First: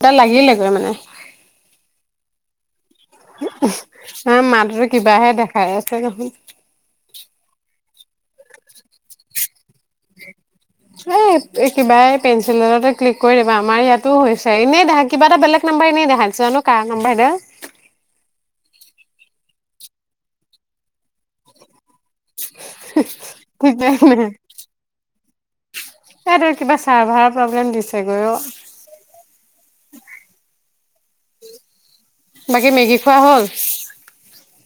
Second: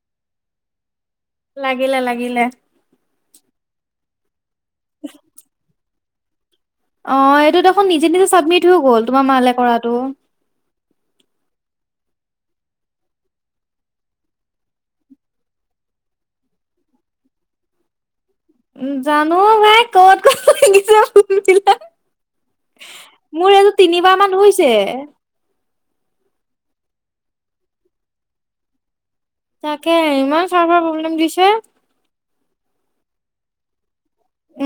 এটা লাগিলেগৈ মানে। লাগিলে লাগিলে। হা মাতো কিবাহে দেখাই আছে দেখোন। অ এইটো দেখোন নিজে নিজে চাবমিট হৈ গ'ল তোমাৰ মালে কৰাটো। এ কিবাই পেঞ্চিলতে ক্লিক কৰি দিবা আমাৰ ইয়াতো হৈছে এনেই দেখাই। কিবা এটা বেলেগ- নাম্বাৰ এনেই দেখাইছে নো কা নাম্বাৰ [unintelligible] জানো মাই ক'ত ক'ত শুনিছ। [unintelligible] মোৰ এইটো ঠিক নাই তিনিবাৰ মান হৈছে। এইয়াত কিবা চাৰ্ভাৰৰ প্ৰব্লেম দিছে গৈ অ। তাকে ইমান চাৰ্ভাৰ প্ৰব্লেম দিছে। বাকী মেগী খোৱা হ'ল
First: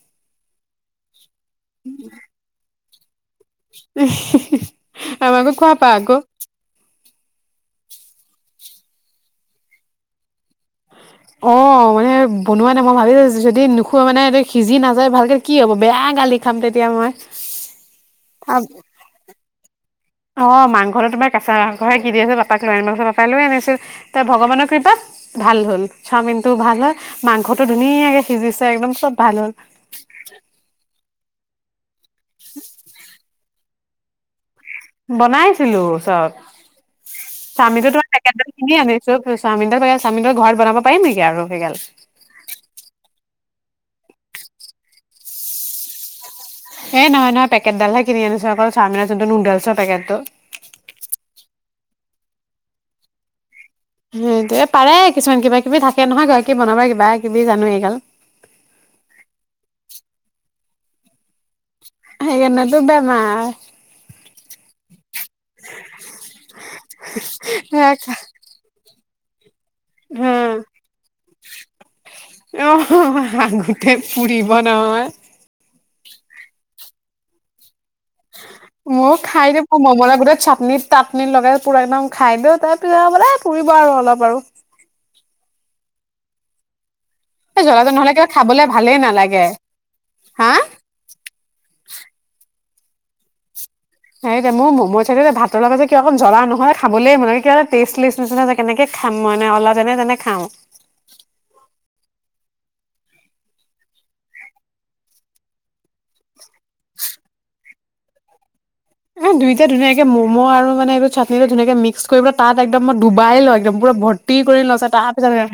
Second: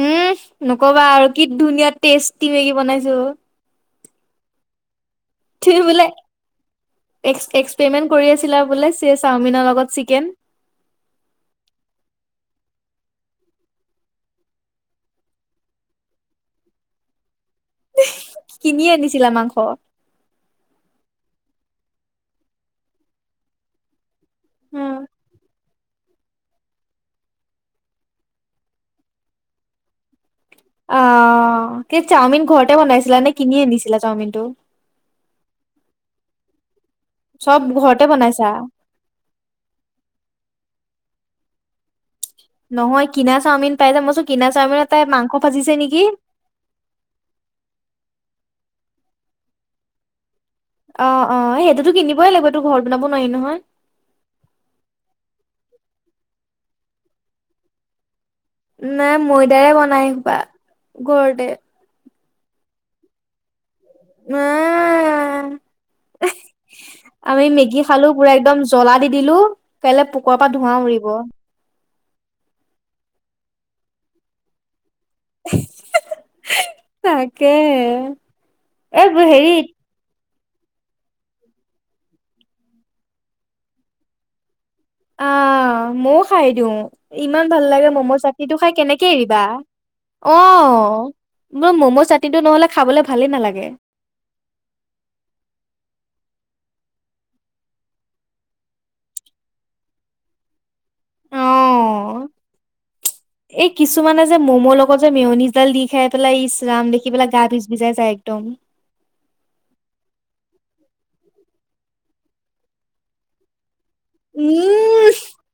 উম নকবা আৰু কি ধুনীয়া টেষ্টি মেগি বনাইছো। আমাকো খোৱাবা আকৌ। ্ এক্স পেমেন্ট কৰি আছিলা বোলে চাওমিনৰ লগত চিকেন। অঁ। মানে বনোৱা নাই মই ভাবিছো যদি নুখোৱা মানে এই সিজি নাযায় ভালকৈ কি হ'ব বেয়া গালি খাম তেতিয়া মই। কিনি আনিছিলা মাংস? অ মাংসটো তোমাৰ কেঁচাং মাংস কিনি [unintelligible] আছে পাপাক লৈ আনিব কৈছা পাপাই লৈ আনিছিল। আনিছে। তই ভগৱানৰ কৃপাত ভাল হ'ল চাওমিন- টো ভাল হয় মাংসটো ধুনীয়াকে সিজিছে একদম চব ভাল হ'ল। অ কি চাওমিন ঘৰতে বনাইছিলা। নে কিনি আনিছিলা চাওমিনটো? বনাইছিলো চব। চব চাওমিনটো ঘৰতে তোমাৰ পেকেদ [unintelligible] বনাইছা? কিনি আনিছো। চাওমিনৰ পেকেড চাওমিন ঘৰত বনাব পাৰিম নেকি আৰু। সেইগাল। নহয় কিনা চাওমিন পাই যে। মই চোন কিনা চাওমিনতে মাংস ভাজিছে নেকি। এ নহয় নহয় পেকেডালহে কিনি আনিছো অকল চাওমিনৰ যোনটো নুডলছৰ পেকেটটো ত কিনিবই লাগিব তো ঘৰ বনাব নোৱাৰি নহয় সেইটো পাৰে কিছুমান কিবা কিবি থাকে নহয় গৰাকী বনাবা কিবা কিবি জানো এই গাল। নাই ময়দাৰে বনাই এহোপা, ঘৰতে। [unintelligible] উম'। আমি মেগি খালো পুৰা একদম জ্বলা দি দিলো। কাইলে পোকৰ পৰা ধোঁৱা উৰিব। অ', আগতে পুৰিব নহয়। তাকে। এই মইও খাই হেৰি দিম মলমলাই গোটেই চাটনিত তাত্নি লগাই পুৰা একদম খাই দিলো তাৰপিছত বুলে পুৰিব আৰু অলপ আৰু। অ', মইও খাই দিওঁ, ইমান ভাল এই লাগে জ্বলাটো নহ'লে ম'ম' কিবা চাটনিটো খাবলে খাই ভালেই কেনেকে এৰিবা? নালাগে হা আহ মোৰ ম'ম' চাটনিটো নহলে খাবলৈ ভালেই নালাগে। সেই মোৰ ম'মৰ চাটনি যে ভাতৰ লগত যে কিয় অকন জ্বলা নোহোৱাকে খাবলে মানে কিবা এটা টেষ্ট [unintelligible] কেনেকে খাম মানে অলপ যেনে তেনে খাওঁ। অ [unintelligible] এই কিছুমানে যে ম'ম' লগত যে মেয়নিজডাল দি খাই পেলাই ইচ ৰাম দেখি পেলাই গা বিজ বিজাই যায়। তম এ দুইটা ধুনীয়াকে ম'ম' আৰু মানে এইটো চাটনিটো ধুনীয়াকে মিক্স কৰি লৈ তাত একদম মই ডুবাই লওঁ একদম। পুৰা ভৰ্তি কৰি লৈ উম তাৰপিছত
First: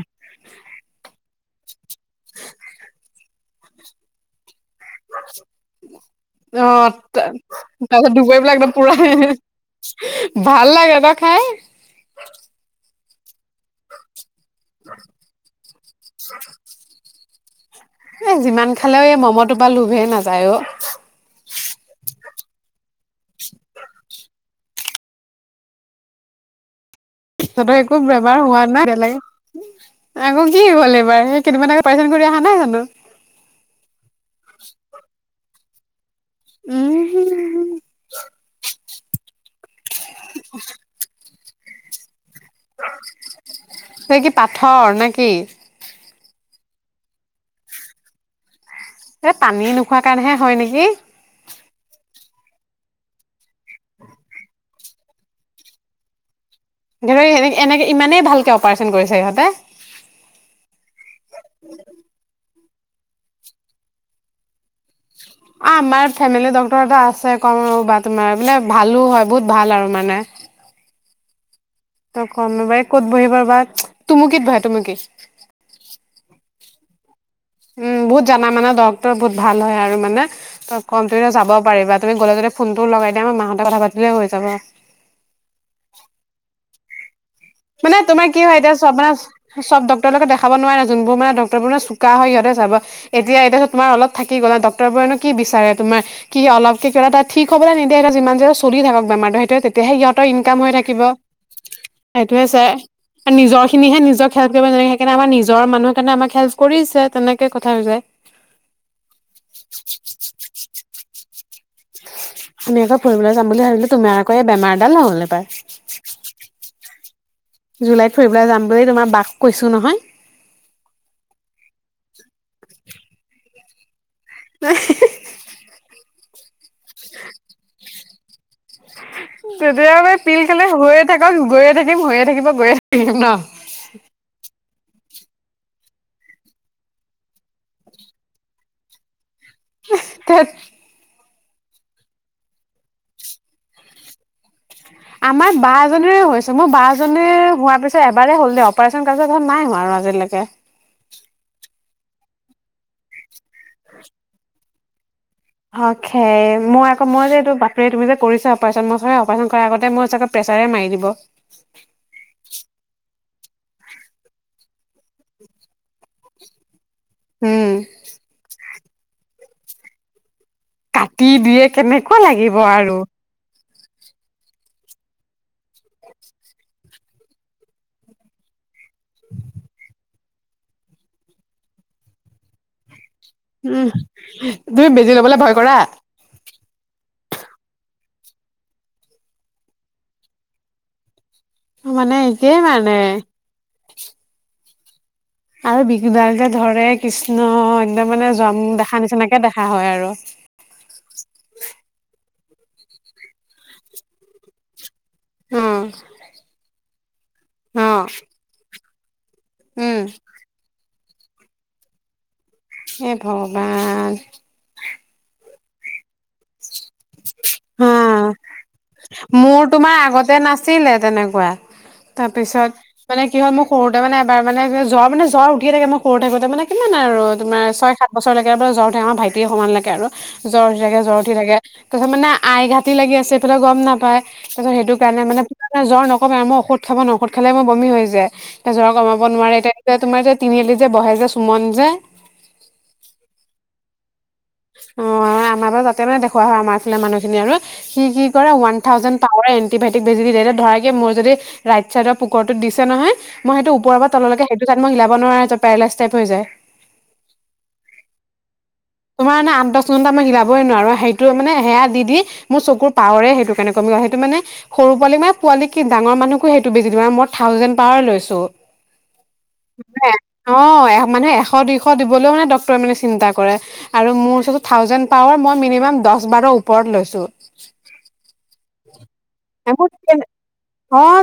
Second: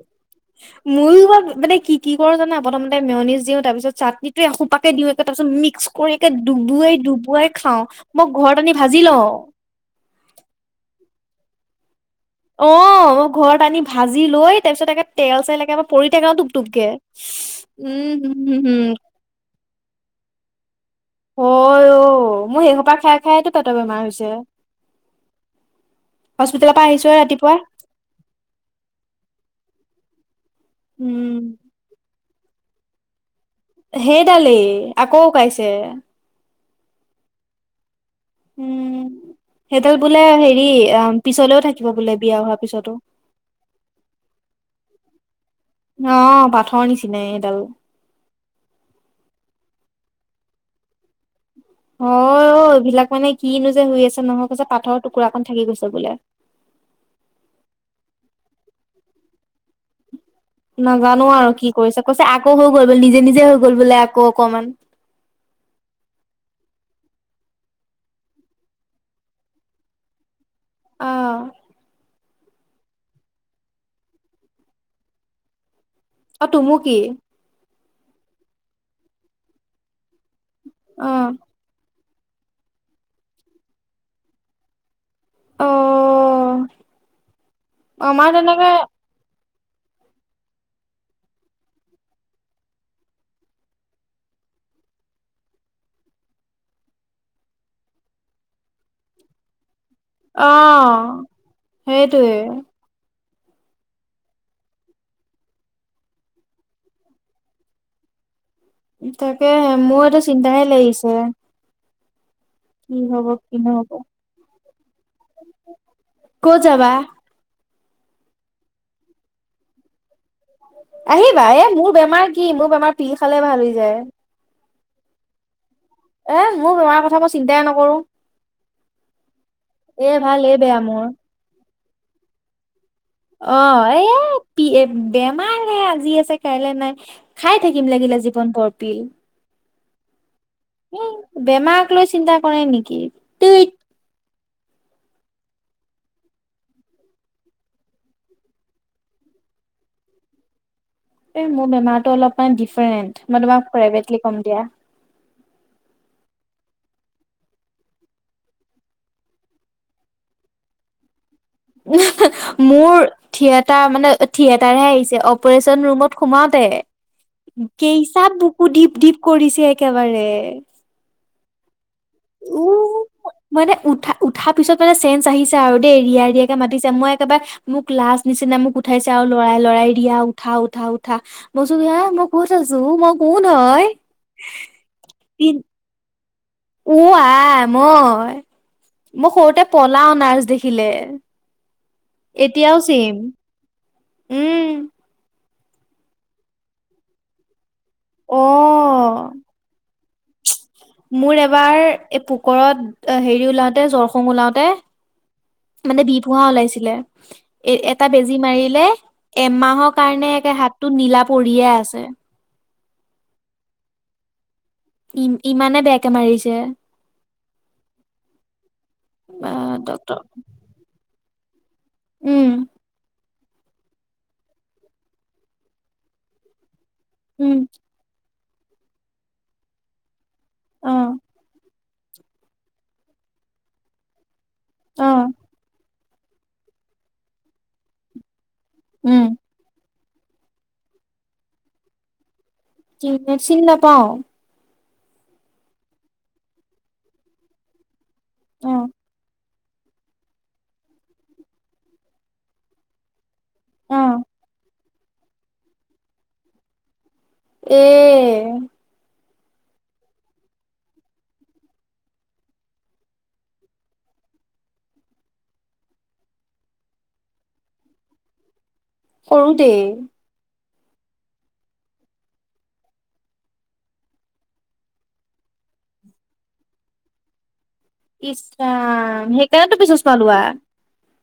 ময়ো মানে কি-কি কৰো জানা প্ৰথমতে মেয়নিজ দিওঁ তাৰপিছত চাটনিটোয়ে এসোপা কে দিওঁ একে তাৰপিছত মিক্স কৰি ডুবোৱাই-ডুবোৱাই খাওঁ তাৰপিছত মই ডুবাই পেলাই ঘৰত একদম আনি পুৰা ভাজি লওঁ। ভাল লাগে দেই খাই। অ' মই ঘৰত আনি ভাজি লৈ তাৰ পিছত একে তেল চেল একেবাৰে পৰি থাকে ন টুপ-টুপকে। এ যিমান খালেও এই ম'ম'টো পা লোভে নাযায় অ। হয় অ, মোৰ সেইসোপা খাই-খাই টো পেটৰ বেমাৰ হৈছে। হস্পিটালত তুৰ তহ একো বেমাৰ হোৱা নাই বেলেগ? আকৌ কি হ'ল এইবাৰ। উম সেই কেইদিন মান আগত অপাৰেচন কৰি অহা নাই জানো? সেইডালেই আকৌ উকাইছে। উম'। উম', সেইডাল বোলে হেৰি অ, পিছলেও থাকিব বোলে বিয়া হোৱাৰ পিছতো। সেই কি পাথৰ নে কি? অ'। পাথৰ নিচিনাই এডাল। এই পানী নোখোৱা কাৰণেহে হয় নেকি? হয় অ'। অ', এইবিলাক মানে কিনো যে হৈ আছে নহয়, কৈছে পাঠৰ টুকুৰা অকন থাকি গৈছে বোলে। ধৰ এ-এনেকে ইমানেই ভালকে অপাৰেচন কৰিছে সিহঁতে? নাজানো আৰু কি কৰিছে, কৈছে আ আকৌ হৈ গ'ল বোলে, নিজে-নিজে হৈ গ'ল বোলে আকৌ অকমান। আ-আমাৰ ফেমিলি ডক্তৰ এটা আছে কম ৰবা তোমাৰ, বোলে ভালো হয় বহুত ভাল আৰু মানে। অ'। তই কম ৰবা এ ক'ত বহিব বা? তুমুকিত বহে তুমুকিত। অ', তুমুকি? উম', বহুত জানা মানা ডক্তৰ, বহুত ভাল হয় আৰু মানে, তহ অ কন্তিনিউ যাব পাৰি বাট তুমি গ'লে যাতে ফোনটো লগাই দিয়া, আমাৰ মাহঁতে কথা পাতিলে হৈ যাব। অ'। মানে আমাৰ তোমাৰ কি হয় তেনেকে এতিয়া চব মানে চব ডক্তৰঢ লগত দেখাব নোৱাৰা, যোনবোৰ মানে ডাঙৰবোৰ চোকা সিহঁতেহে চাবা, এতিয়া-এতিয়া চোৱা তোমাৰ অলপ থাকি গল ন? ডক্তৰবোৰেনো কি বিচাৰে তোমৰ কি অলপ কে কিবা তাৰ ঠিক হবলৈ নিদিয়ে, সিঁহতে যিমান যি হলো চলি থাকক বেমাৰটো সেই তেতিয়াহে সিহঁতৰ অ ইনকাম হৈ থাকিব। সেইটোৱে সেইটোয়ে চাই। আৰু নিজৰ খিনিয়েহে নিজক হেল্প কৰিব। তেনেকে সেইকাৰণে আমাৰ নিজৰ মানুহৰ কাৰণে আমাক হেল্প কৰিছে। তেনেকুৱা কথা হৈ যায়। তাকে হে, মোৰ এতিয়া চিন্তাহে লাগিছে। [unintelligible] আমি কি আকৌ হব ফুৰিবলৈ যাম কি বুলি ভাবিলে নহব তুমাৰ আকৌ এই বেমাৰডাল নহ'ল নে পায়। ক'ত যাবা জুলাইত ফুৰিবলৈ যাম বুলি তোমাৰ বাক কৈছো নহয়। আহিবা। এ মোৰ বেমাৰ কি, মোৰ বেমাৰ পিল খালে ভাল হৈ যায়। হিহিহ! এ মোৰ বেমাৰ কথা মই চিন্তাই নকৰো। তেতিয়া হলে এ ভাল পিল এই খালে বেয়া হৈয়ে মোৰ থাকক, গৈয়ে থাকিম, হৈয়ে থাকিব, গৈয়ে থাকিম ন অঁ এ বেমাৰ হে আজি আছে কাইলৈ নাই। খাই থাকিম লাগিলে জীৱন ভৰ পিল। ধেত। এ বেমাৰক লৈ চিন্তা কৰে নেকি? ঠুইত। আমাৰ বা এজনীৰে হৈছিল, মোৰ বা জনীৰ হোৱাৰ পিছত এবাৰে হ'ল দেই, অপাৰচন কৰাৰ পিছত দেখোন নাই হোৱা আৰু আজিলৈকে। এই মোৰ বেমাৰটো অলপমান ডিফাৰেণ্ট। মই তোমাক প্ৰাইভেটলি কম দিয়া। অখেই। মই আকৌ মই যে এইটো বাপৰে তুমি যে কৰিছা অপাৰচন। মই চাগে অপাৰচন কৰাৰ আগতে মই চাগে প্ৰে চাৰে মাৰি দিব। উমহো মোৰ থিয়েটাৰ মানে থিয়েটাৰ হে আহিছে অপাৰচন ৰুমত সোমাওতে উম কেইচাত বুকু ধিপ ধিপ কৰিছে একেবাৰে। কাটি দিয়ে কেনেকুৱা উ লাগিব আৰু। মানে উঠা উঠা পিছত মানে চেন্ঞ্চ আহিছে আৰু দেই ৰিয় ৰিয় মাতিছে মই একেবাৰে মোক লাজ নিচিনা মোক উঠাইছে আৰু লৰাই লৰাই দিয়া। উঠা উঠা উঠা মইচো হ মই কত আছো মই কোন উম হয় তুমি বেজি লবলে ভয় কৰা উ আহ মই মোৰ সৰুতে পলাও নাৰ্ছ দেখিলে। মানে একেই এতিয়াও মানে চিম উম। আৰু বিহু দাল ধৰে কৃষ্ণ তে মানে অ যাম দেখা নিচিনাকে দেখা হয় আৰু ওকৰত হেৰি ওলাওতে জৰখং ওলাওতে উম মানে বিপোহা ওলাইছিলে এ অ এটা বেজী মাৰিলে। এমাহৰ উম কাৰণে একে হাতটো নীলা পৰিয়ে আছে। এ ভগৱান ই ইমানে বেয়াকে মাৰিছে। হ মোৰ আহ তোমাৰ ডক্তৰ আগতে নাছিলে তেনেকুৱা। তাৰ উম পিছত মানে কি হ'ল মোৰ সৰুতে মানে এবাৰ মানে জ্বৰ মানে জ্বৰ উঠিয়ে থাকে মই সৰু থাকোতে মানে কিমান আৰু উম তোমাৰ ছয় সাত বছৰলৈকে ব জ্বৰ উঠে আমাৰ ভাইটি সমানলৈকে আৰু জ্বৰ উথি অ থাকে জৰ উথি থাকে তাৰপিছত মে আই ঘাটি লাগি আছে এইফালে গম নাপায় তাৰপিছত সেইটো অ কাৰণে মানে জ্বৰ ন। ক'ম আৰু মই ঔষধ খাব ন ঔষধ খালে মই বমি হৈ যায় জ্বৰ কমাব উম নোৱাৰে এতিয়া যেয়া তোমাৰ যে তিনিআলি যে বহে যে সুমন যে। চি নাপাও। অ আমাৰ পৰা যাতে মানে দেখুওৱা হয় আমাৰ ফালে মানুহখিনি আৰু সি কি কৰে অ ওৱান থাউজেণ্ড পাৱৰে। তি ভটক বেজি দি দিয়া ধৰাই কি মোৰ যদিই চাইডৰ পুুৰটো দিছে নহয় মই সটো অ ওপৰৰ পৰা তলে সেইটো তাত মই মিলাব নোৱাৰা পেৰালাইজ টাইপ হৈ যায়। এ তোমাৰ মানে আঠতা ছটা মই হিলাবইৱাৰো সেইটো মানে সেয়া দি মোৰ চকুৰ পাৱৰে সেইটো কাৰণে কমি সেইটো মানে সৰু পোৱালি মানে পোৱালি কি ডাঙৰ মানুহকো সেইটো বেছি দিব মান মই থাউজেণ্ড পাৱাৰ লৈছো। সৰু দেই অ মানে এশ দুইশ দিবলৈও মানে ডক্তৰে মানে চিন্তা কৰে। আৰু মোৰ ওচৰত থাউজেড পাৱাৰ মই মিনিমাম দহ বাৰ ওপৰত লৈছো। ইচ্ছ ৰাম সেইকাৰণেতো পিছৰ চোৱা লোৱা।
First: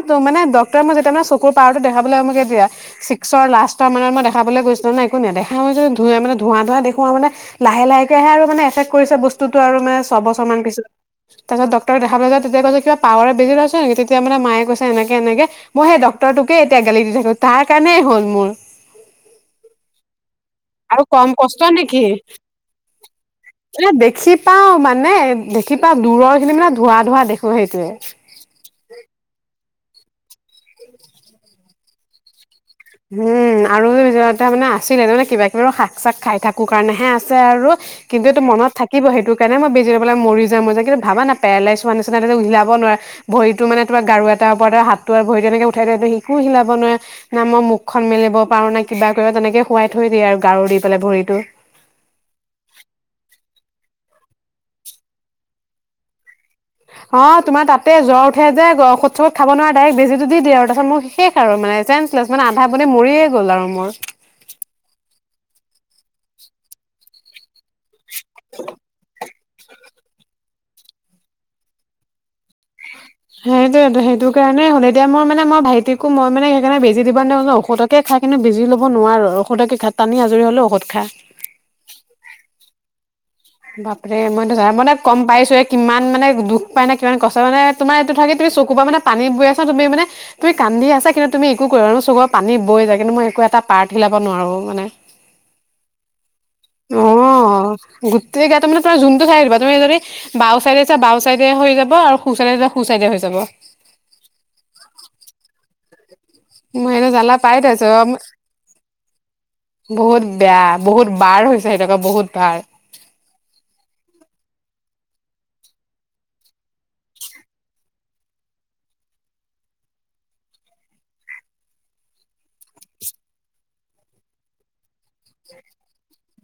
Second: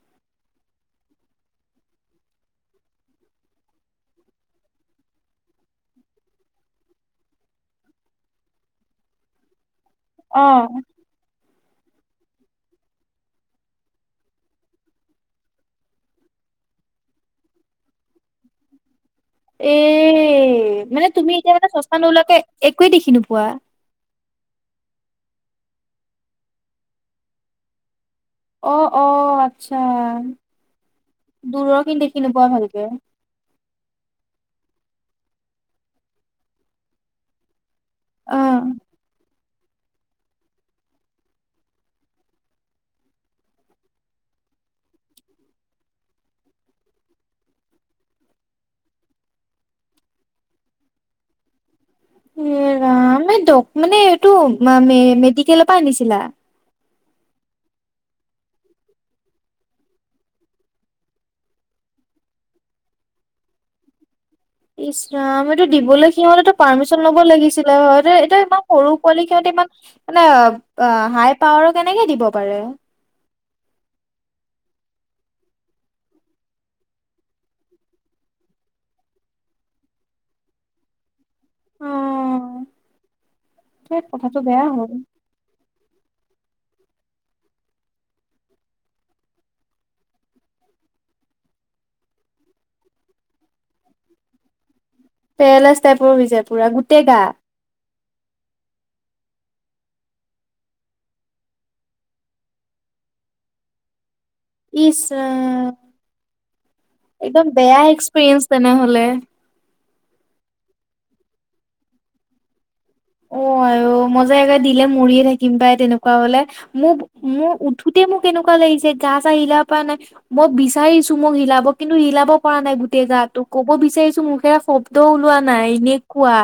ত মানে ডক্তৰে মই যেতিয়া মান চকুৰ পাৱাৰটো দেখাবলৈকে দিয়া ছিক্সৰ লাষ্টৰ মানত মই দেখাবলৈ গৈছিলো নাই একো ন দেখা ম যদি ধ মান ধোৱা ধোৱা দেখুৱা মানে লাহে লাহে মানে এফেক্ট কৰিছে বস্তুতটো আৰু তে অ ছয়ছৰান পিছত তাৰ পিছত ডক্তৰক দেখা পলৈ যায় তেতিয়া কয় যে কিবা পাৱাৰে বেজি লৈছে তেতিয়া মানে মায়ে কৈছে এনেকে এনেকে মই সেই ডক্তৰটোকে এতিয়া গেলি দি থাকো তাৰ কাৰণে। হ'ল মোৰ উ এ আৰু মানে কম তুমি কষ্ট এতিয়াতে চচমা নেকি নোলোৱাকে একোৱেই দেখি নোপোৱা। মানে দেখি পাও মানে দেখি পাও দূৰৰ খিনি মানে ধোৱা ধোৱা দেখো সেইটোৱে অ অ আচ্ছা দূৰ খিনি দেখি নোপোৱা ভালকে। উম আৰু মানে আছিলে তানে কিবা কিবি শাক চাক খাই থাকো কাৰণেহে আছে আৰু কিন্তু অ এইটো মনত থাকিব সেইটো পাননে মই বেজি হৈ পেলাই মৰি যাম কিন্তু ভাবা ন পেৰালাইছ হোৱা নিচিনা যে হিলাব নোৱাৰে ভৰি মানে তোমাৰ গাৰু এটা তাৰ পৰত আৰু হাতটো আৰু ভৰি তেনেকে উঠাই দিয় স শিকো হিলাব নোৱাৰে ন মই মুক খন মেলিব পাৰো নে কিবা কৰিব তেনেকে শুৱাই থৈ দিয়ে আৰু গাৰু দি পেলাই ভৰিতটো এ ৰাম দ মানে এইটো মেডিকেলৰ পৰা আনিছিলা অ তোমাৰ তাতে জ্বৰ উঠিয়াই যে ঔধ চত খাব নোৱাৰা ডাইৰেক্ বেছি দি দিয়ে তপাছত মোক শেষ আৰু মানে চ মানে আধা বান মৰিয়ে গ'ল আৰু মোৰ টো দিবলৈ সিহঁতে পাৰ্মিচন ল'ব লাগিছিলে হয় এটো ইমান সৰু পোৱালি সিহঁতে ইমান মানে অ হাই পাৱাৰ কেনেকে দিব পাৰে সেইটোয়ে সেইটো কাৰণে হ'ল এতিয়া মোৰ মানে মই ভাইটিকো মই মানে সেইকাৰণে বেজি দিব নিদো নহয় ঔষধকে খাই কিন্তু বিজি ল'ব নোৱাৰো ঔষধকে খা টানি আজৰি হ'লেও ঔষধ খা অ ধেত বাপৰে কথাটো মইতো জ বেয়া মই হ'ল ত গম পাইছো এ কিমান মানে দুখ উপাই নাই কষ্ট মানে তোমাৰ এইটো থাকে তুমি চকুৰপৰা পানীবৈ আহে তুমি কান্দি আছা কিন্তু তুমি একো চবৰ পানী বৈ যায় কিন্তু মই একো এটা পাৰ্ট হিলাব নোৱাৰো মানে পেৰেলাইছ টাইপৰ হৈছে পুৰা অ' গোটেই গা গোটেই গা তোমান তম যোনটো চাই থিব তুম বাও চাইডে যা বাও চাইডে হৈ যাব আৰু হুচাইড চাইডে যা হু চাইে তে হৈ যাব ইছ ৰাম মই এনে জ্বালা একদম পাই বেয়া থাইছো এক্সপিৰিয়েঞ্চ তেনেহলে বহুত বেয়া বহুত বাৰ হৈছে সিনেকোৱা বহুত বাৰ অ আৰু মই যে একে দিলে মৰিয়ে থাকিম পাই তেনেকুৱা হলে মোক মোৰ উঠোতে উঠোতে মোৰ কেনেকুৱা লাগিছে গা চা হিলাব পৰা নাই মই বিচাৰিছো মোক হিলাব কিন্তু হিলাব পৰা নাই গোটেই য তো ক'ব বিচাৰিছো মোখেৰে শব্দ ওলোৱা নাই এনেকুৱা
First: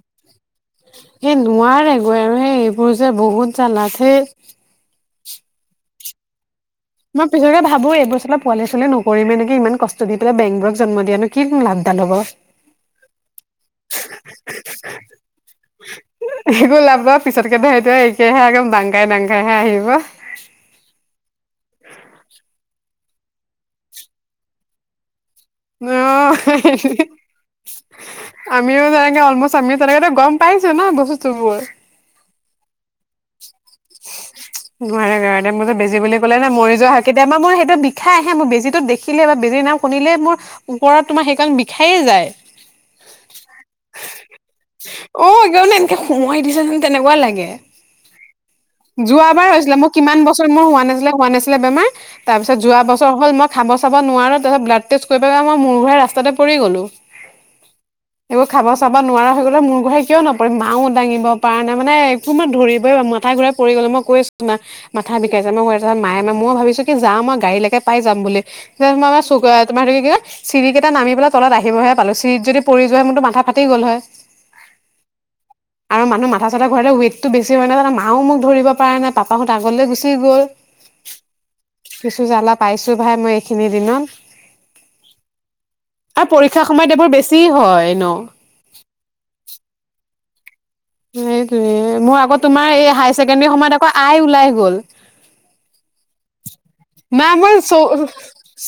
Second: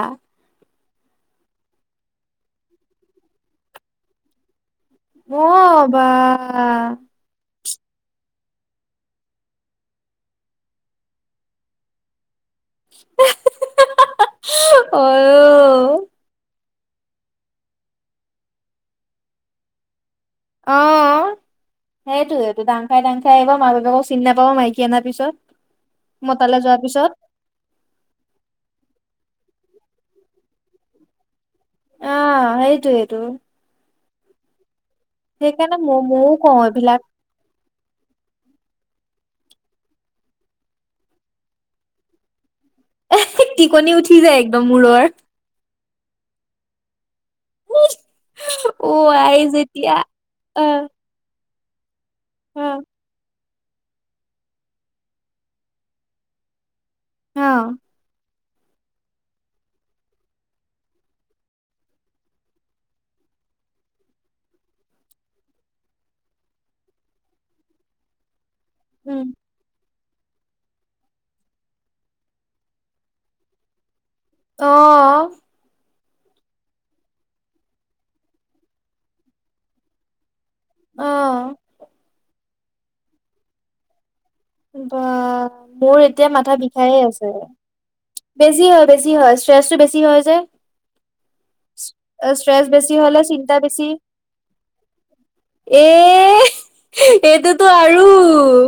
সেই নোৱাৰে গৈ আৰু সেই এইবোৰ যে বহুত জালাথেই অ বা মই পিছতকে ভাবো এইবছৰলে পোৱালি চোৱালি নকৰিমে নেকি ইমান কষ্ট দি পেলাই বেংবোৰক জন্ম দিয়া নো কি লাভডাল হ'ব [inaudible] অ'। ওলাব পিছতকে ভাই তই এতিয়াহে আগে ডাংখাই দাংখাইহে আহিব অ সেইটোৱে ডাঙ খাই ডাং খাই আহিব মা দেউতাকক চিনি নাপাব মাইকী অনা পিছত অ মতালে যোৱাৰ পিছত। আমিও যাংগে অলমষ্ট আমিও তেনেকেতো গম পাইছো ন বস্তু বোৰ অ সেইটোৱেই টো [unintelligible] নোৱাৰে কাৰনে মোৰ যে ম বেজি বুলি ময়ো ক'লে না কওঁ মৰি যোৱা এইবিলাক হয় কেতিয়াবা মোৰ সেইটো বিষাই আহে মোৰ বেজীটো দেখি দেখিলে বা বেজিৰ নাম শুনিলে মোৰ ওপৰত তোমাৰ সেইকাৰণে বিষায়ে যায় এ টিকনি উঠি যায় একদম মোৰৰ। ত সোমোৱাই দিছে যেন তেনেকুৱাই লাগে। অ' যোৱা আই বাৰ হৈছিলে মোৰ যেতিয়া কিমান বছৰ মোৰ হোৱা অ' নাছিলে হোৱা নাছিলে। বেমাৰ তাৰ পিছত যোৱা অ' বছৰ হল মই। খাব চাব নোৱাৰো তাৰ পাছত ব্লাড টেষ্ট কৰিব যাওঁতে মই মোৰ ঘোৰাই ৰাস্তাতে পৰি গলো। অ একো খাব চাব নোৱাৰা হৈ গ'লে মূৰ ঘোৱাই কিয় নপৰিম মাও দাঙিব পৰা নাই মানে কোনো ধৰিবই মাথা ঘূৰাই পৰি গ'ল মই কৈছো মাক মাথা বিষাইছে মূৰ ঘূৰাইছে ভাবিছো কি যাম আৱ গাড়ীলেকে পাই উম। যাম। [unintelligible] চিৰিকেইটা নামি পেলাই তলত আহিবহে পালো ছিৰিত যদি পৰি যোৱা হয় মোৰতো মাথা ফাটি গল হয়। অহ। আৰু মানুহ মাথা চাথা ঘূৰাতে ৱেইটটো বেছি হয় জানা মাও মোক ধৰিব পৰা নাই পাপাহঁত আগলৈ গুচি গ'ল। অ' কিছু জ্বালা পাইছো ভাই মই এইখিনি দিনত। বা মোৰ আৰু এতিয়া মাথা পৰীক্ষাৰ সময়ত বিষায়ে এইবোৰ আছে। বেছি হয় ন বেছি হয়, বেছি হয় ষ্ট্ৰেছটো বেছি হয় যে। এইটোয়ে মোৰ আকৌ ষ্ট্ৰেচ তোমাৰ এই বেছি হাই হলে ছেকেণ্ডৰী চিন্তা সময়ত বেছি আকৌ আই ওলাই গ'ল। এ মা মই এইটোতো চ আৰু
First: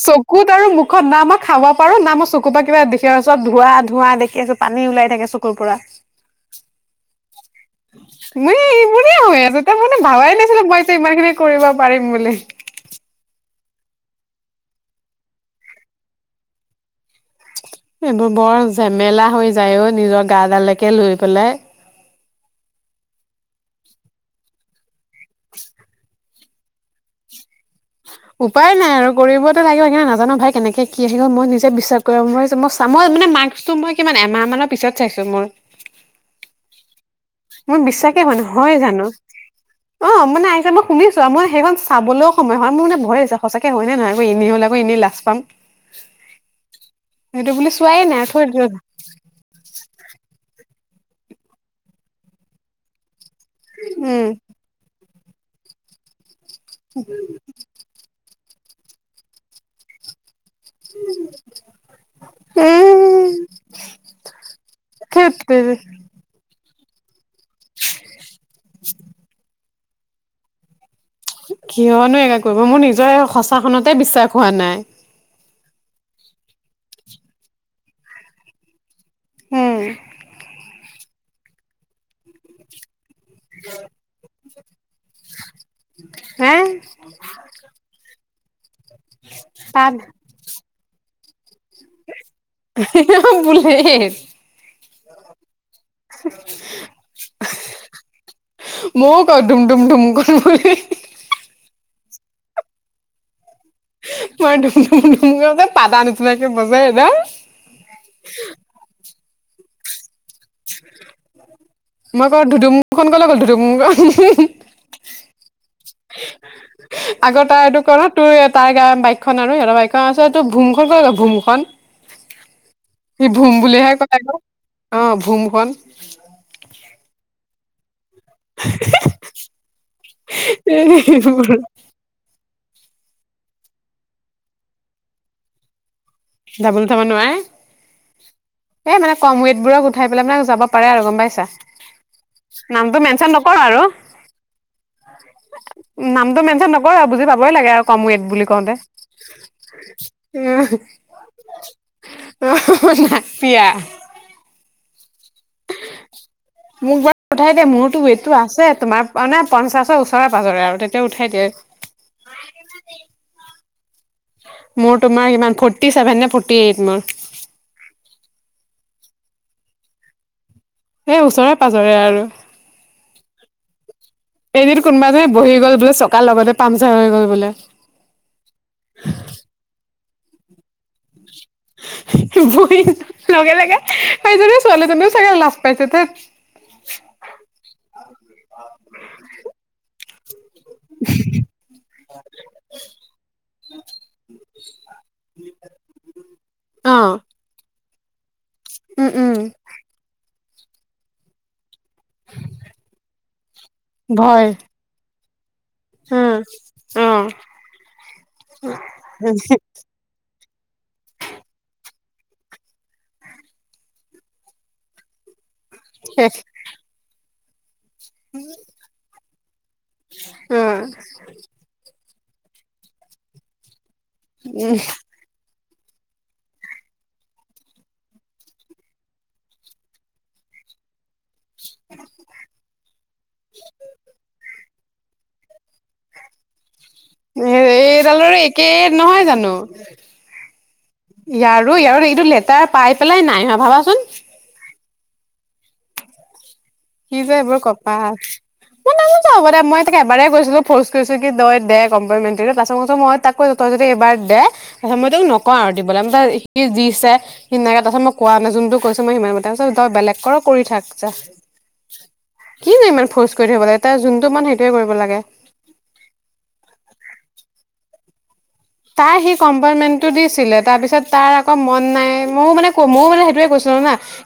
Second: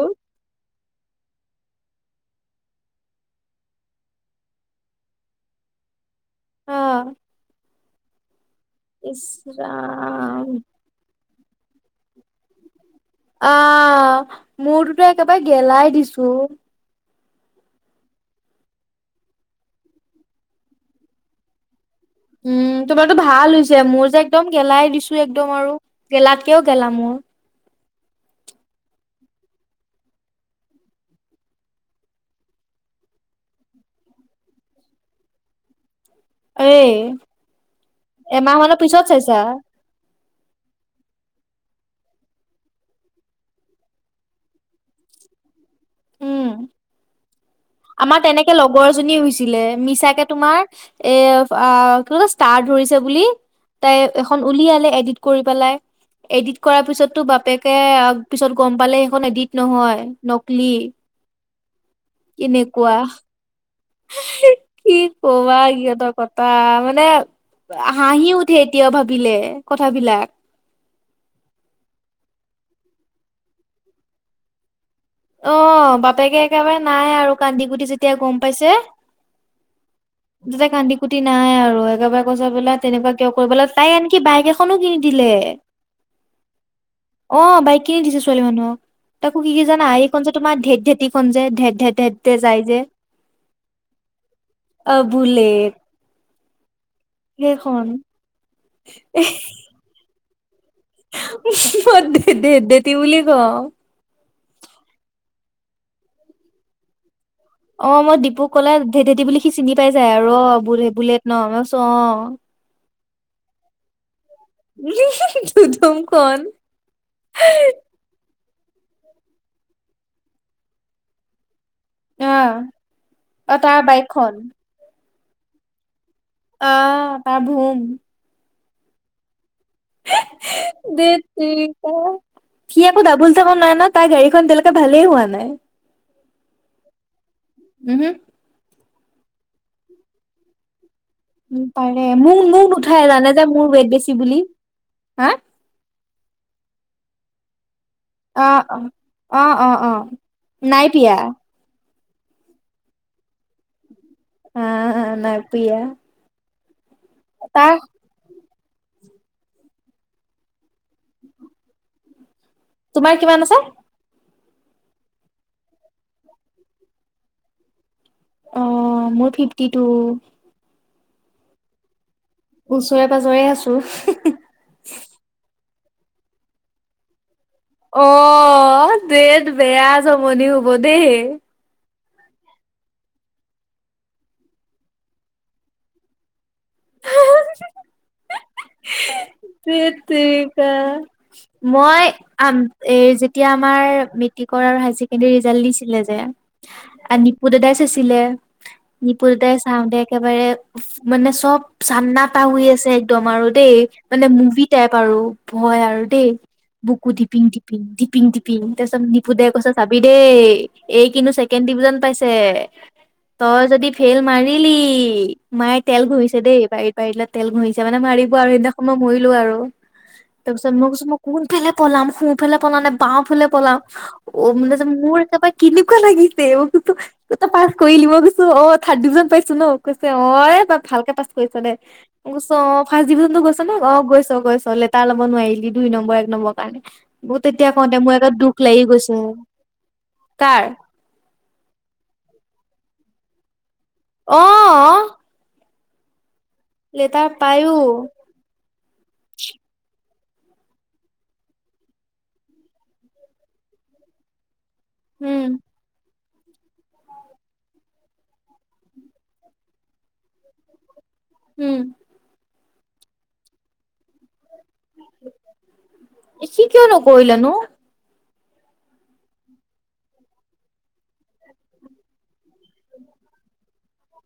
চকুত আৰু মুখ খত না মই খাব পাৰো না মই চকুুৰ পৰা কিবা দেখিব সব ধোঁৱ ধোৱা দেখি আছো পানী ওলাই থাকে চকুৰ পৰা। [inaudible] অ' মই ই ইচ হৈ আছ তাৰ মানে ভাৱাই ৰাম নাছিলো মই যে ইমান খিনি। কৰিব পাৰিম বুলি। আহ মোৰটো একেবাৰে গেলাই দিছো। এইবোৰ বৰ ঝেমেলা হৈ যায় অ নিজৰ গাডালেকে লৈ পেলাই। উম তোমাৰো ভাল হৈছে মোৰ যে একদম গেলাই দিছো একদম আৰু গেলাত। কিয় গেলাম মোৰ। উপায় নাই আৰু কৰিবতে লাগিব ন নাজানো ভাই কেনেকে কি আহি গ'ল মই নিজে বিশ্বাস কৰিব মই মই চামই। মানে মাৰ্কটো মই কিমান এমাহ মানৰ পিছত চাইছো মোৰ। এই। মোৰ বিশ্বাসে ম ন এমাহ হয় মানৰ পিছত জানো। চাইছা অ মানে আহিছে মই শুনিছো মই। সেইখন চাবলৈও সময় হয় মোৰ মে ভয় সঁচাকে হয় নে নহয়, এনে হ'ল আকৌ এনেই লাজ পাম। উম। সেইটো বুলি চোৱাই আমাৰ নাই থৈ তেনেকে দিলো লগৰ জনী হৈছিলে মিছাকে তোমাৰ এ কি ক ষ্টাৰ ধৰিছে বুলি উম তাই এখন উলিয়ালে এডট। কৰি পেলাই এডিট কৰাৰ পিছতো বাপেকে পিছত গম পালে সেইখন এডিট নহয় নকলি? উম। কেনেকুৱা, কি ধেৎ কবা তেৰি সিহঁতৰ কথা। মানে হাঁহি উঠে এতিয়া ভাবিলে কথাবিলাক। কিয়নো এ কৰিব মোৰ নিজৰ সঁচাখনতে বিশ্বাস হোৱা নাই। অ বাপেকে একেবাৰে নাই আৰু কান্দি গুটি যেতিয়া গম পাইছে। উম যাতে কান্দি কুটি নাই আৰু একেবাৰে কৈছো বোলে তেনেকুৱা কিয় কৰিব লাগ তাই এনকি বাইক এখনো কিন দে, হে অ বাইক কিনি দিছে। ছোৱালী মানুহক তাকো কি কি জানা তাত এই কন যে তোমাৰ ধেত তেতি কন যে ধে ধতেতে যাই যে, বুলেট অ বুলেত। মৌ ক ডুম তুম তুম ক ম মই দে দে দেতি বুলি ক। মই ধুম ধুম ধুমুক যে পাতা নুচিনাকে বজাই ন। অ মই দীপুক কলে ধে ধেতি বুলি, সি চিনি পাই যায় আৰু ৰ ব বুলেট ন ম চ অ ফোন কলে গ'ল ত ত মোক উম হে হে।। আকৌ তাই এইটো কৰ তোৰ। তাৰ গ বাইকখন আৰু সিহঁতৰ বাইকখন আল তো ভোমখন ক ভুমখন আহ সি অ ভোম তাৰ বুলিহে বাইকখন কলে অ ভোম খন। অ তাৰ ভোম। [inaudible] দেতি ক। সি আকো ডাবোল উঠাব নোৱাই নহয় তাৰ গাড়ীখন এতিয়ালৈকে ভালেই হোৱা নাই। ডাবল উঠাব নোৱাৰে। উম হু। এই মানে কম ৱেটবোৰক উঠাই পেলাই মানে যাব পাৰে আৰু পাইছা পাৰে মোক মোক নামটো নুঠাই মেনচন জানে যে নকৰো মোৰ আৰু ৱেইট বেছি বুলি হা। নামটো মেনচন নকৰে আৰু বুজি পাবই লাগে আৰু ৱেত বুলি অ কওঁতে অ অ অ অ উম নাই পিয়া [unintelligible] অ নাই প্ৰিয়া। মোক বাৰু পঠাই দে মোৰতো ৱেটটো আছে। তোমাৰ মানে পঞ্চাশৰ ওচৰে পাজৰে আৰু তেতিয়া উঠাই দিয়ে তোমাৰ কিমান আছে মোৰ তোমাৰ ইমান ফৰ্টি ছেভেন নে ফৰ্টি এইট মোৰ অ মোৰ ফিফটি টু এ ওচৰে পাজৰে আৰু ওচৰে পাজৰে আছো এদিন কোনোবা এজনে বহি গ'ল বোলে চকাৰ লগতে পামচাৰ হৈ গ'ল বোলে। অ দেত বেয়া যমনি হ'ব দেই বহি পোৱা লগে লগে এইজনী ছোৱালীজনীও চাগে লাজ পাইছে থেইত। হা হা থেইত তেৰি মই যেতিয়া আমাৰ মেট্ৰিকৰ আৰু হায়াৰ ছেকেণ্ডৰী ৰিজাল্ট দিছিলে যে অ নিপু দাদাই যে আনিছিলে উম নিপু উম দাদাই চাওঁতে একেবাৰে মানে চব চান্নাটা হৈ আছে একদম আৰু দেই মানে ভয় মুভি টাইপ আৰু ভয় আৰু দেই উম অ বুকু দিপিং দিপিং দিপিং দিপিং তাৰপিছত নিপু দাই কৈছে চাবি দেই এই কিন্তু ছেকেণ্ড ডিভিজন পাইছে তই যদি ফেইল মাৰিলি মায়ে তেল শেষ ঘঁহিছে দেই বাৰীত বাৰীতত তেল ঘঁহিছে দেই মানে মাৰি আৰু সেইদিনাখন মই মৰিলো আৰু অ তাৰপিছত মই কৈছো মই কোনফালে পলাম নাম সুফালে পলাও নে বাওঁফালে পলাও অ মানে উম। যে মোৰ একেবাৰে কেনেকুৱা লাগিছে মই কছো পাছ কৰিলি মই কৈছো অ থাৰ্ড ডিভিজন পাইছো ন কৈছে অ ভালকে পাছ কৰিছ দে মই কৈছো অ ফাৰ্ষ্ট ডিভিজনতো গৈছো নে অ গৈছ গৈছ। লেটাৰ ল'ব নোৱাৰিলি দুই নম্বৰ এক নম্বৰ কাৰণে বহত তেতিয়া কওঁতে মোৰ এটা এইডালৰো দুখ একে লাগি গৈছে নহয় জানো কাৰ ইয়াৰো ইয়াৰ এইটো লেটাৰ পাই পেলাই নাই ভাবাচোন অ কি লেটাৰ যে এইবোৰ পায়ো কপাল মই ন হ'ব দে মই থাকে এবাৰে কৈছিলো ফৰ্ছ কৰিছো কি তই দে কম্পাৰ মেন্টাল মই তাক কৈছো তই যদি এইবাৰ দে আচ্ছা মই তোক উম নকওঁ আৰু দিবলে দিছে সিনাকে তাৰপিছত কোৱা নাই যোনটো কৈছো মই সিমান তিছত বেলেগ কৰি থাক যা উম। কি নো ইমান ফৰ্চ কৰি থাকিব লাগে তাৰ যোনটো মন সেইটো সি কিয় নকৰিলেনো? তাৰ সি কম্পাৰমেন্টটো দিছিলে তাৰ পিছত তাৰ আকৌ মন নাই ময়ো মানে ক ময়ো মানে সেইটোয়ে কৈছো।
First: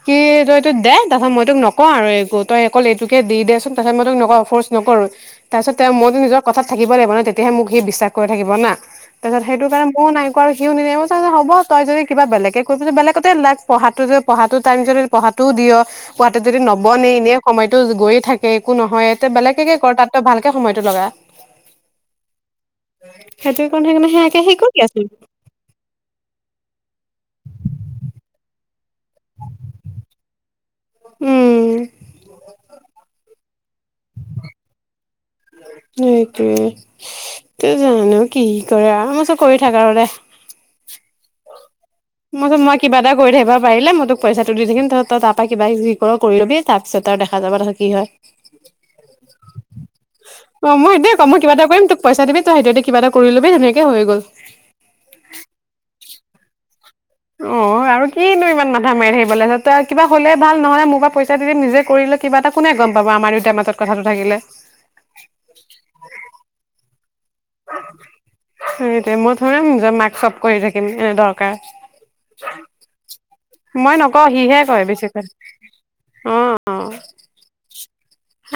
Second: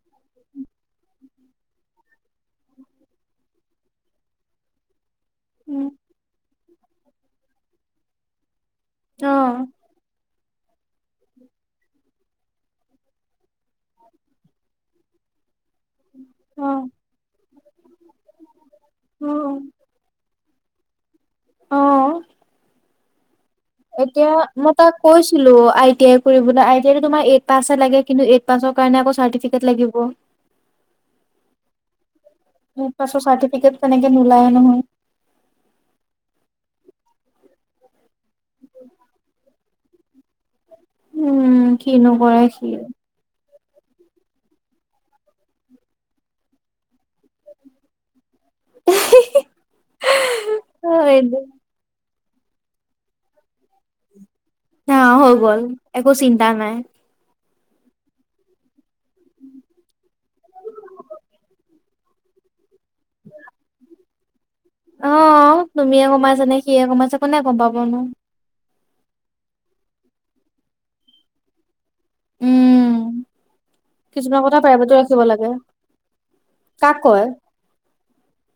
কি তই তোক দে তাৰপিছত মই তোক নকও আৰু তই অকল এইটোকে দি দেচোন তাৰপিছত মই তোক নকওঁ। ফ'ৰ্চ নকৰো। তাৰ পিছত উম, তেওঁ মইতো নিজৰ কথাত থাকিব লাগিব ন তেতিয়াহে মোক সি বিশ্বাস কৰি থাকিব না? তাৰপিছত অ'। সেইটো কাৰণ ময়ো নাই কোৱা সিও [unintelligible] হ'বই যদি কিবা বেলেকে [unintelligible] বেলেগতে লাগ পঢ়াটো টাইম যদি পঢা টো দিয়ক পুৱাতে যদি অ'। নবনে এনেই সময়তো গৈয়ে থাকে একো নহয় তো অ', বেলেগে কৰ। তাতো ভাল একে সময়টো লগা। অ'। সেইটো কাৰণে সেইকাৰণে এতিয়া সেয়াকে সি মই কৰি তাক আছে কৈছিলো আই টি আই কৰিবলৈ আই টি আই তোমাৰ এইট পাছ হে লাগে কিন্তু এইট পাছৰ কাৰণে আকৌ চাৰ্টিফিকেট লাগিব। উম এইট পাছৰ চাৰটিফিকেট তেনেকে নোলাই নহয়। সেইটোৱে। তই জানো কি কৰে আৰু মই কৈছো কৰি থাক। [unintelligible] উম'। কিনো কৰে মইচ সি। মই কিবা এটা কৰি [unintelligible] পাৰিলে মই তোক পইচাটো দি থাকম তহ ত পৰা কিবা কি কৰ কৰি ল'বি তাৰপিছত আৰু দেখা যাব তহ কি হয়। অ', মই এটিয়ে কওঁ, মই কিবা এটা কৰিম তোক পইচা দিবিই সিহঁতে কিবাটা কৰি ল'বি তেনেকে হৈ গ'ল। না হৈ গ'ল, একো চিন্তা নাই। অ', আৰু কিনো ইমান মাথা মাৰি আহাকিব তই কিবা হলে ভাল নহ'লে মোৰ পৰা পইচা দি দিম নিজে কৰিলে কিবা এটা কোনে গম পাবা আমাৰ দেউত মাজত কথাটো থাকিলে। অ', তুমিয়ে কমাইছানে সিয়ে কমাইচে। সেইটোৱে মই থৰী না মাক চব কৰি থাকিম এনে দৰকাৰ। উম, মই নকওঁ কিছুমান কথা সিহে কয় প্ৰাইভেটো ৰাখিব বেছিকৈ। লাগে। অ অ কাক কৈ?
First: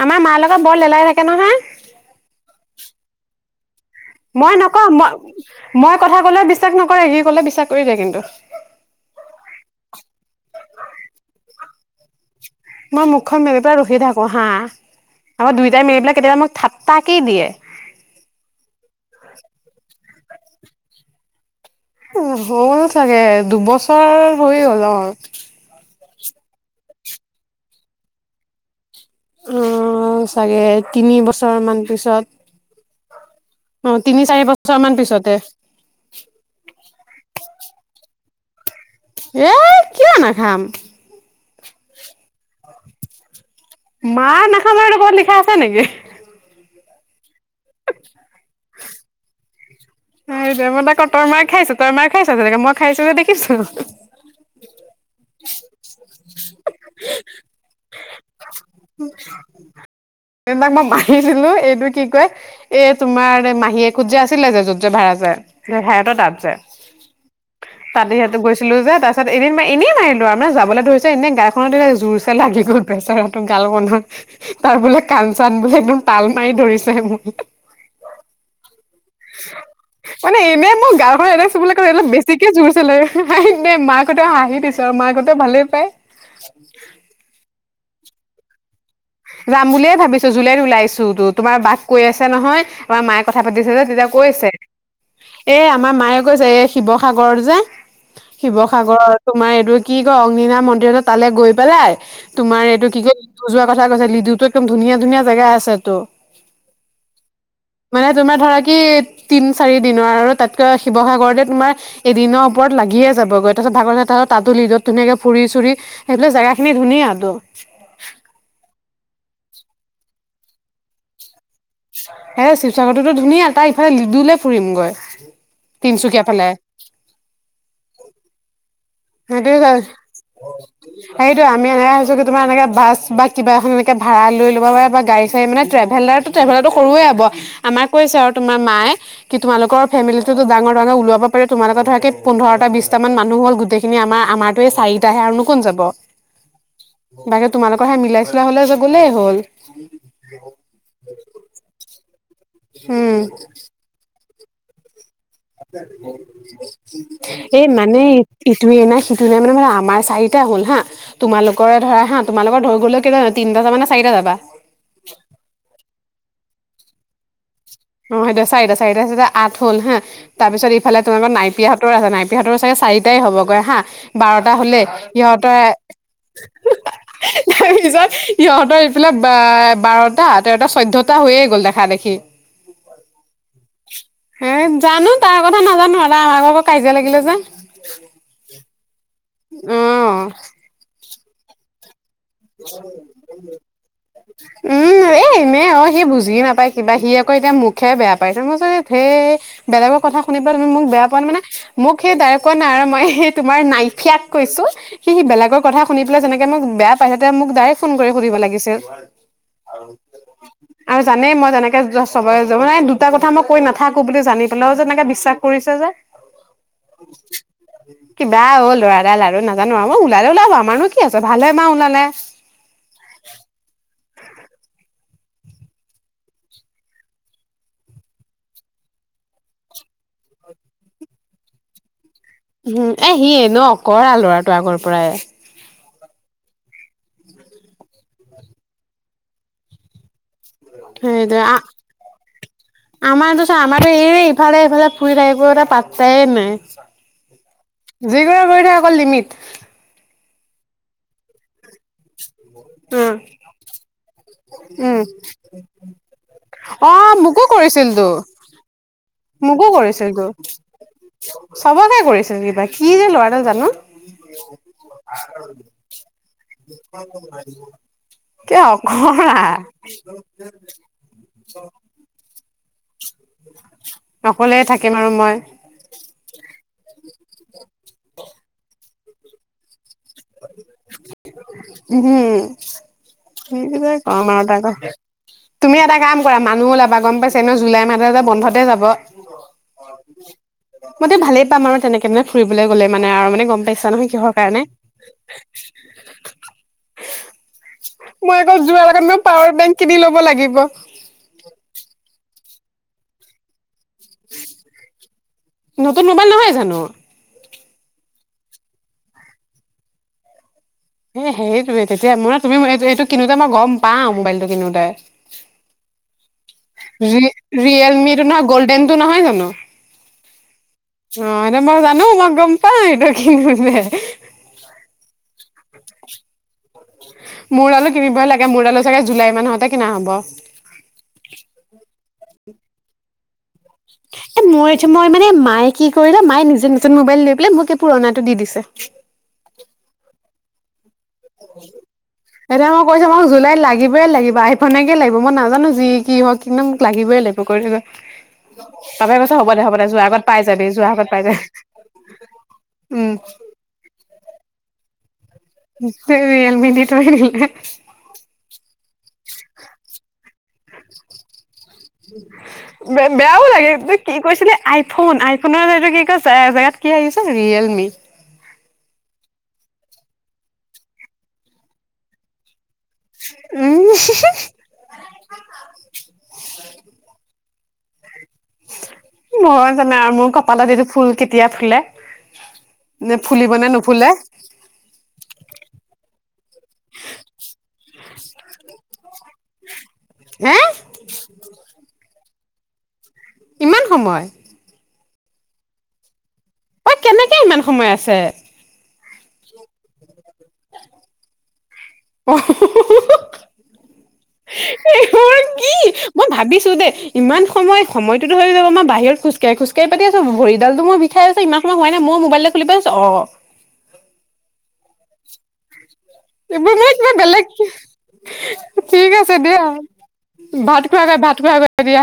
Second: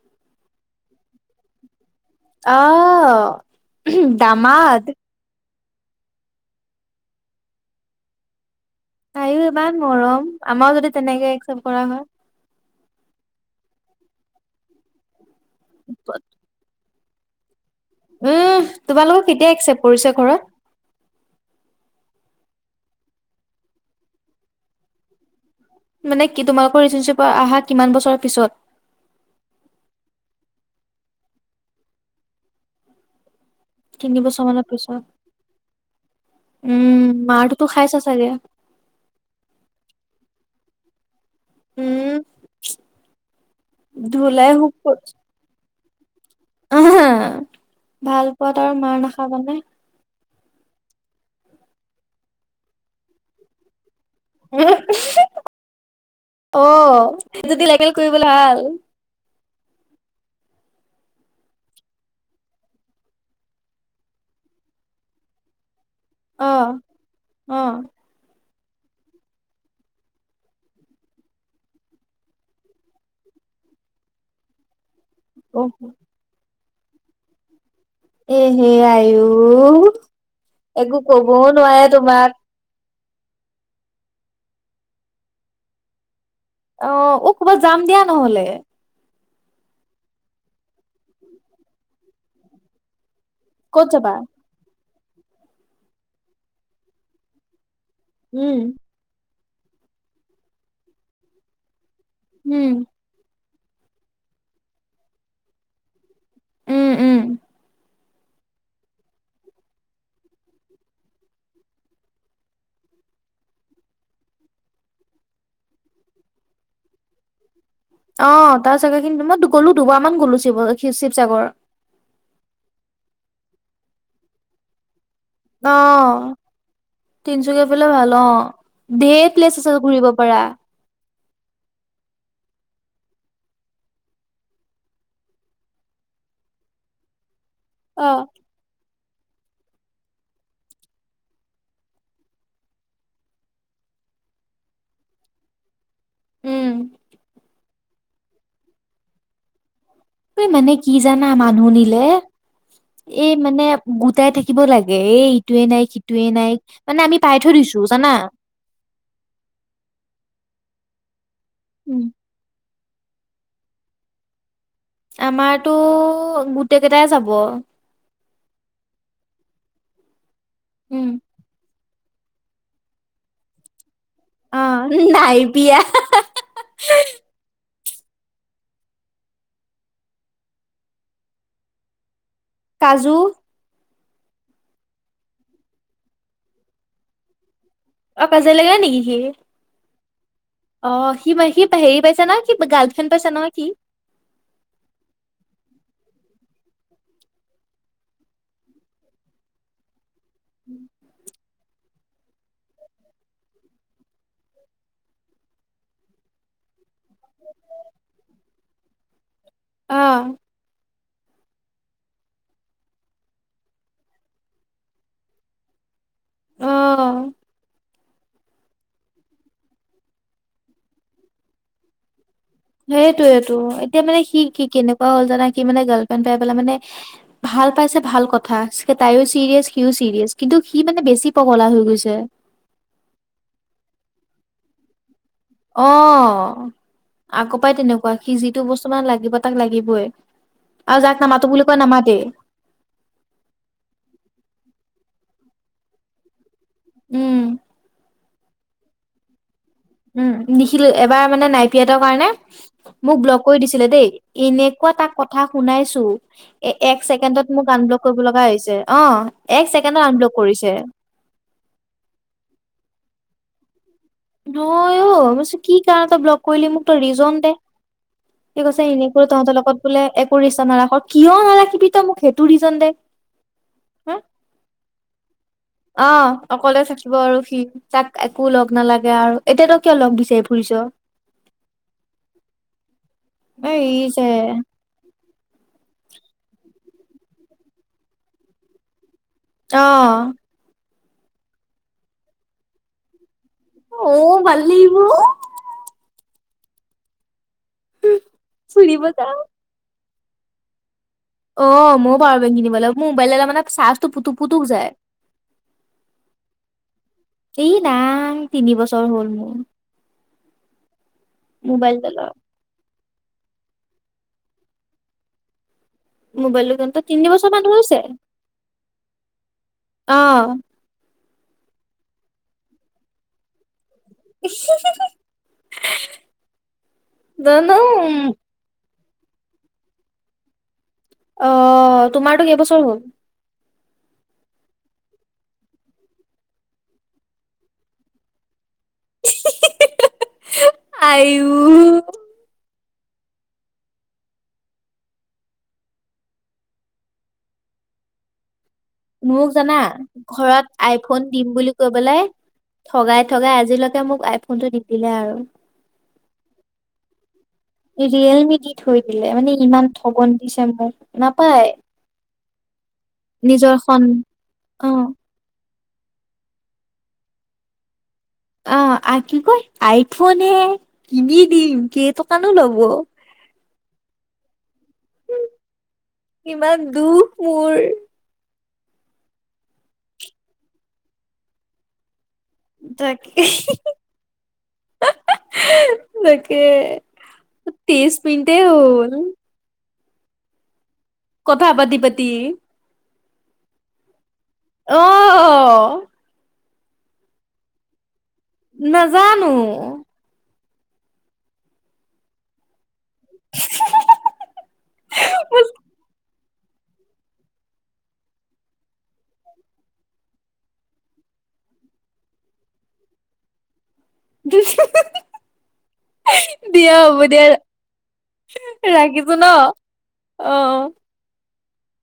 আমাৰ মাৰ লগত বৰ লেলাই থাকে নহয়। অ'। মই নকওঁ, মই-মই কথা কলে বিশ্বাস নকৰে সি কলে বিশ্বাস কৰি দিয়ে কিন্তু। তায়ও ইমান মৰম, আমাৰও যদি তেনেকে একচেপ্ট কৰা হয়। মই মুখখন মেলি পেলাই ৰখি থাকো হা, আকৌ দুইটাই মেলি পেলাই কেতিয়াবা মোক থ তাকি দিয়ে। উম', তোমালোকৰ কেতিয়া একছেপ পৰিছে ঘৰত? হ'ল চাগে দুবছৰ হৈ গ'ল অ'। মানে কি তোমালোকৰ ৰিচনশ্বিপ আহা কিমান বছৰৰ পিছত? অ, চাগে তিনি বছৰ মান পিছত। অ তিনি চাৰি বছৰ মানৰ মান পিছত, পিছতে উম', মাৰটোতো খাই চা চাগে। এ কিয় নাখাম। উম'। মাৰ ধুলাই নাখাম আৰু এটো ক'ত লিখা আছে নেকি? অ', ভাল পোৱাত আৰু মাৰ নাখাবানে? মই তাক কওঁ তই মাৰ খাইছো তই মাৰ খাইছ তেনেকে মই খাইছো নে দেখিছো। উম'। অ', যদি লেল কৰিবলৈ ভাল। [unintelligible] তাক মই মাহী দিলো এইটো কি কয়, এই তোমাৰ মাহীয়েকোত যে আছিলে যে যদি ভাড়া যায়, সেই ভাড়াটো তাত অ যায়। অ তাতে এইটো ছিলো যে তাৰপিছত এদিন মই এনেই মাৰিলো আৰু মানে যাবলৈ ধৰিছে এনে গাখনত এ জোৰ চে লাগি গল। বেছেৰাটো গাল হুনমত তাৰ বোলে কাণ চান বোলে একদম তাল মাৰি ধৰিছে মো এহে আই। মানে এনে মোৰ গাল খন কবও এনে চুবলে ক নোৱাৰে অলপ তোমাক বেছিকে জোৰ চে ন মাকঁতে হাঁহি দিছে আও মাকহঁতে ভালেই পায়। অ-অ ক'বাত যাম দিয়া নহলে। যাম বুলিয়ে ভাবিছো, জুলাইত ওলাইছো টো। তোমাৰ বাক কৈ আছে নহয় আমাৰ মাই। কথা পাতিছে যে ক'ত তেতিয়া যাবা কৈছে, এ আমাৰ মায়ে কৈছে এই শিৱসাগৰত যে উম শিৱসাগৰৰ তোমাৰ এইটো কি কয় অগ্নিনাভ মন্দিৰটো তালৈ গৈ পেলাই তোমাৰ উম এইটো কি কয় লিডু যোৱা কথা কৈছে। লিডুটো একদম ধুনীয়া-ধুনীয়া জেগা আছেটো। উম, উম। মানে তোমাৰ ধৰা কি তিন, চাৰি দিনৰ আৰু তাতকৈ শিৱসাগৰতে তোমাৰ এদিনৰ ওপৰত লাগ লাগিয়ে যাবগৈ। তাৰপিছত ভাগৰ তাতো লিডুত ধুনীয়াকে ফুৰি চুৰি সেইফালে জেগা খিনি ধুনীয়াটো। অ তাৰ চাগে, কিন্তু মই গ'লো দুবাৰ মান গ'লো শিৱ শিৱচাগৰ। এ শিৱচাগৰটোতো ধুনীয়া তাই ইফালে লিডে ফুৰিমগৈ। অ, তিনচুকীয়া ফালে তিনচুকীয়া ফেলেওঁ ভাল অ। ঢেৰ প্লেছ আছে ঘূৰিব পাৰা। সেইটো আমি এনেকে হৈছো কি তোমাৰ এনেকে বাছ বা কিবা এখন ভাড়া লৈ লব পাৰা বা গাড়ী চাৰি মানে টেভেল ট্ৰেভেলাৰটো সৰুয়ে হব। আমাৰ কৈ আছে অ'। আৰু তোমাৰ মাই কি তোমালোকৰ ফেমিলিটোটো ডাঙৰ হৈ ন, ওলাব পাৰা। তোমালোকৰ ধৰা কি পোন্ধৰটা, বিছটা মান মানুহ হ'ল গোটেই খি আমাৰ আমাৰতো এই চাৰিটাহে। আৰুনো কোন যাব? উম, বাকী তোমালোক কে মিলাই চিলাই হলে যা গলেই হ'ল। এই মানে কি জানা? মানুহ নিলে উম, এই মানে গোটাই থাকি থাকিব লাগে। এই ইটোৱে নাই সিটোৱে নাই মানে আমি পাই থৈ এ দিছো মানে জানা। ইটোৱে নাই সিটো নাই মানে মে আমাৰ চাৰিটা হ'ল হা। তোমালোকৰে ধৰা উম। হা, তোমালোকৰ ধৰি গলেও কে তিনিটা যাবা নে চাৰিটা যাবা? আমাৰতো গোটেই কেইটাই যাব। অ হেটোৱে। চাৰিটা চাৰিটা চিটা আঠ হল হা তাৰ পিছত ইফালে উম, তোমাক নাইপিয়া তৰ আছে নাইপিয়াহতৰো চাগে চাৰিটাই হ'বগৈ হা। বাৰটা অ হলে। নাই সিহঁতৰ বিয়া তাৰ পিছত সিহঁতৰ এইফিলাক বাৰটা, তেৰটা, চৈধ্যটা হৈয়ে গ'ল দেখা দেখি। কাজু হে জানো, তাৰ কথা নাজানো। দাদা আমাৰ লগত আকৌ কাজিয়া লাগিলে যে। অ কাজিয়া লাগিলে নেকি সি? অ। অ সি মাই সি প হেৰি পাইছে নহয় সি গাৰ্লফ্ৰেণ্ড পাইছে নহয় সি। উম এনেই অ সি বুজ জি নাপায় কিবা। সি আকৌ এতিয়া মোকহে বেয়া পায়। মই কৈছোঁ ধেই বেলেগৰ কথা শুনিবা তুমি মোক বেয়া পোৱা মানে। মোক সি দাইৰেক কোৱা নাই আৰু মই সেই তোমাৰ নাইফিয়াক কৈছো। সি বেলেগৰ কথা শুনি পেলাই যেনেকে মোক বেয়া পাইছে মোক ডাইৰেক্ ফোন কৰি সুধিব লাগিছিল। অঁ। আৰু জানেই মই যেনেকে চব দুটা কথা মই কৈ নাথাকো বুলি জানি পেলাইও যে তেনেকে বিশ্বাস কৰিছে যে। অ', [inaudible] কিবা অ ল'ৰাডাল আৰু নাজানো আৰু ওলালে ওলাব। আমাৰনো কি আছে, ভালহে পাওঁ ওলালে। সেইটোয়েইেটো এতিয়া মানে কি কি কেনেকুৱা হ'ল, জানা? সি মানে গাৰ্লফ্ৰেণ্ড পাই পেলাই মানে ভাল পাইছে ভাল কথা। তাইয়ো চিৰিয়াছ, সিও ছিৰিয়াছ কিন্তু সি মানে বেছি পগলা হৈ গৈছে। উম এ সিয়ে এনেও অঁকৰা ল'ৰাটো আগৰ পৰাই। অ আকৌ পৰাই তেনেকুৱা সি যিটো বস্তু মান লাগিব তাক লাগিবই আৰু যাক সেইটোোৱে নামাতো বুলি কয় নামাতেই আমাৰত চ আমাৰো এই ইফালে ইফালে ফুৰি থাক পাত্তাইে নাই। উম কৰি থ অকল লিমিট উম নিখিলো এবাৰ মানে নাই। সিহঁতৰ কাৰণে উম মোক বল্লক কৰি দিছিলে দেই এনেুৱা উম ত কথা শুনাইছো। অ এক মোকো ছেকেণ্ডত মোক কৰিছিল আনব্লক তো কৰিব লগা হৈছে অ এক ছেকেণ্ডত আনব্লক কৰিছে। চবতে কৰিছে কিবা কি যে লৰাডাল জানো। নই অ ম কি কাৰণ এটা ব্লক কৰিলি মোক ত ৰিজন দে। কিয় ঠিক আছে এনে কৰো অকৰা তহঁতৰ লগত বোলে একো ৰিচ্ছা নাৰাখ কিয় নাৰাখিবি তই মোক সেইটো ৰিজন দে হা অকলে থাকিম আৰু মই কলে থাকিব আৰু সি তাক একো লগ নালাগে আৰু এতিয়াতো কিয় লগ বিচাৰি ফুৰিছ। উম এ ই সছে যে কমাৰ ত আকৌ। তুমি এটা কাম কৰা মানুহ ওলাবা গম পাইছা এ ন জুলাই মাহতে যে বন্ধতে যাব। আহ মইতি ভালেই পাম আৰু তেনেকেনে ফুৰিবলৈ গ'লে মানে আৰু মানে গম পাইছা অ নহয় কিহৰ ভাল কাৰণে লাগিব মই আকৌ যোৱাৰ আগত ফুৰিব মই যাম পাৱাৰ বেংক কিনি লব লাগিব। অ ময়ো পাৰো বেং কিনিবল মোৰ মোবাইল মানে চাৰ্জটো পুুক পুতুক যায়। নতুন মোবাইল নহয় জানো। এই নাাম তিনি বছৰ হ'ল মোৰ। এ সেৰিটোয়ৱে মোবাইল তেতিয়া ডালৰ মান তুমি এই এইটো কিনোতে মই গম পাওঁ মোবাইলটো কিনোতে। মোবাইল কিনোতে ৰি তিনিবছৰ মানুহ হৈছে ৰিয়েলমিটো নহয় গ'ল্ডেনটো নহয় জানো অহ। অ এনে মই জানো মই গম পা এইটো কিনোতে। [unintelligible] মোৰ আলু জানো কিনিব লাগে মোৰ আলু চাগে জুলাই মাহতে কিনা হ'ব। অ তোমাৰতো কেইবছৰ হ'ল? [inaudible] মই এইটো মই মানে মায়ে কি কৰিল মায়ে নিজে নতুন মোবাইল লৈ পেলাই মোক পুৰণাটো দি দিছে। ই সিঃ সিঃসিঃ আইও এতিয়া মই কৈছো মোক জুলাইত লাগিবই লাগিব আইফনেকে লাগিব মই নাজানো যি কি হওক কিন্তু মোক লাগিবই লাগিব কৈ থলো। মোক জানা যোৱাৰ আগত পাই যাবি ঘৰত যোৱাৰ আগত পাই আইফোন যাবি দিম বুলি কৈ পেলাই উম ঠগাই ঠগাই আজিলৈকে মোক আইফোন টো দি দিলে আৰু। ৰিয়েলমি‌ দি‌ থৈ দিলে। ৰিয়েলমি দি থৈ দিলে মানে ইমান ঠগন দিছে মোক নাপায়। ব বেয়াও লাগে নিজৰ ত সন কি কৈছিলে অ', আইফোন আইফোন কি কৈছে জেগাত কি আহিছে ৰিয়েলমি। অ আ কি কয় আইফোন কিনি দিম কেইটোকানো ল'ব। উম কিমান দুখ মোৰ। মই জানো আৰু মোৰ কপালত এইটো ফুল কেতিয়া ফুলে? নে তাকে ফুলিব নে [unintelligible] নুফুলে [unintelligible] তাকে তিছ মিনটে‌ হল। হে কথা পাতি পাতি। ইমান সময়। অহ অ অই কেনেকে ইমান সময় আছে? নাজানো? [inaudible] অহ [unintelligible] কি মই ভাবিছো দেই ইমান সময় সময়টোতো হৈ যাব মই বাহিৰত খোজকাঢ়ি খোজকাঢ়ি পাতি আছো ভৰি এডালটো মোৰ বিষায় আছে ইমান সময় হোৱাই নাই মই মোবাইলে খুলি চাইছো অ। দু [unintelligible] এইবাৰ মই কিবা বেলেগ ঠিক ৰাখিছো আছে ন দিয়া অ ভাত খোৱা নাই ভাত খোৱা গে দিয়া।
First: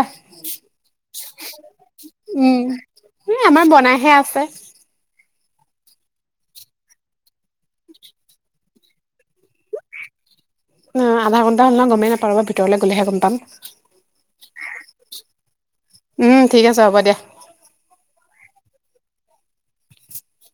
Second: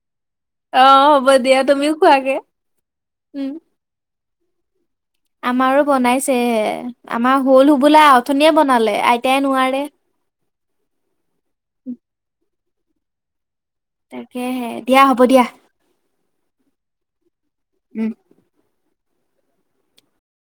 অ হ'ব দিয়া তুমিও খোৱাগে উম এই উম আমাৰ বনাইহে আছে। আমাৰো বনাইছেে আমাৰ হল হুবোলা আথনিয়ে বনালে আইতাই নোৱাৰে। ন আধা ঘন্টা হল নহয় গমেই নাপাও বা ভিতৰলে গ'লেহে গম পাম। তাকেহে দিয়া হ'ব দিয়া। উম ঠিক আছে হ'ব দিয়া। উম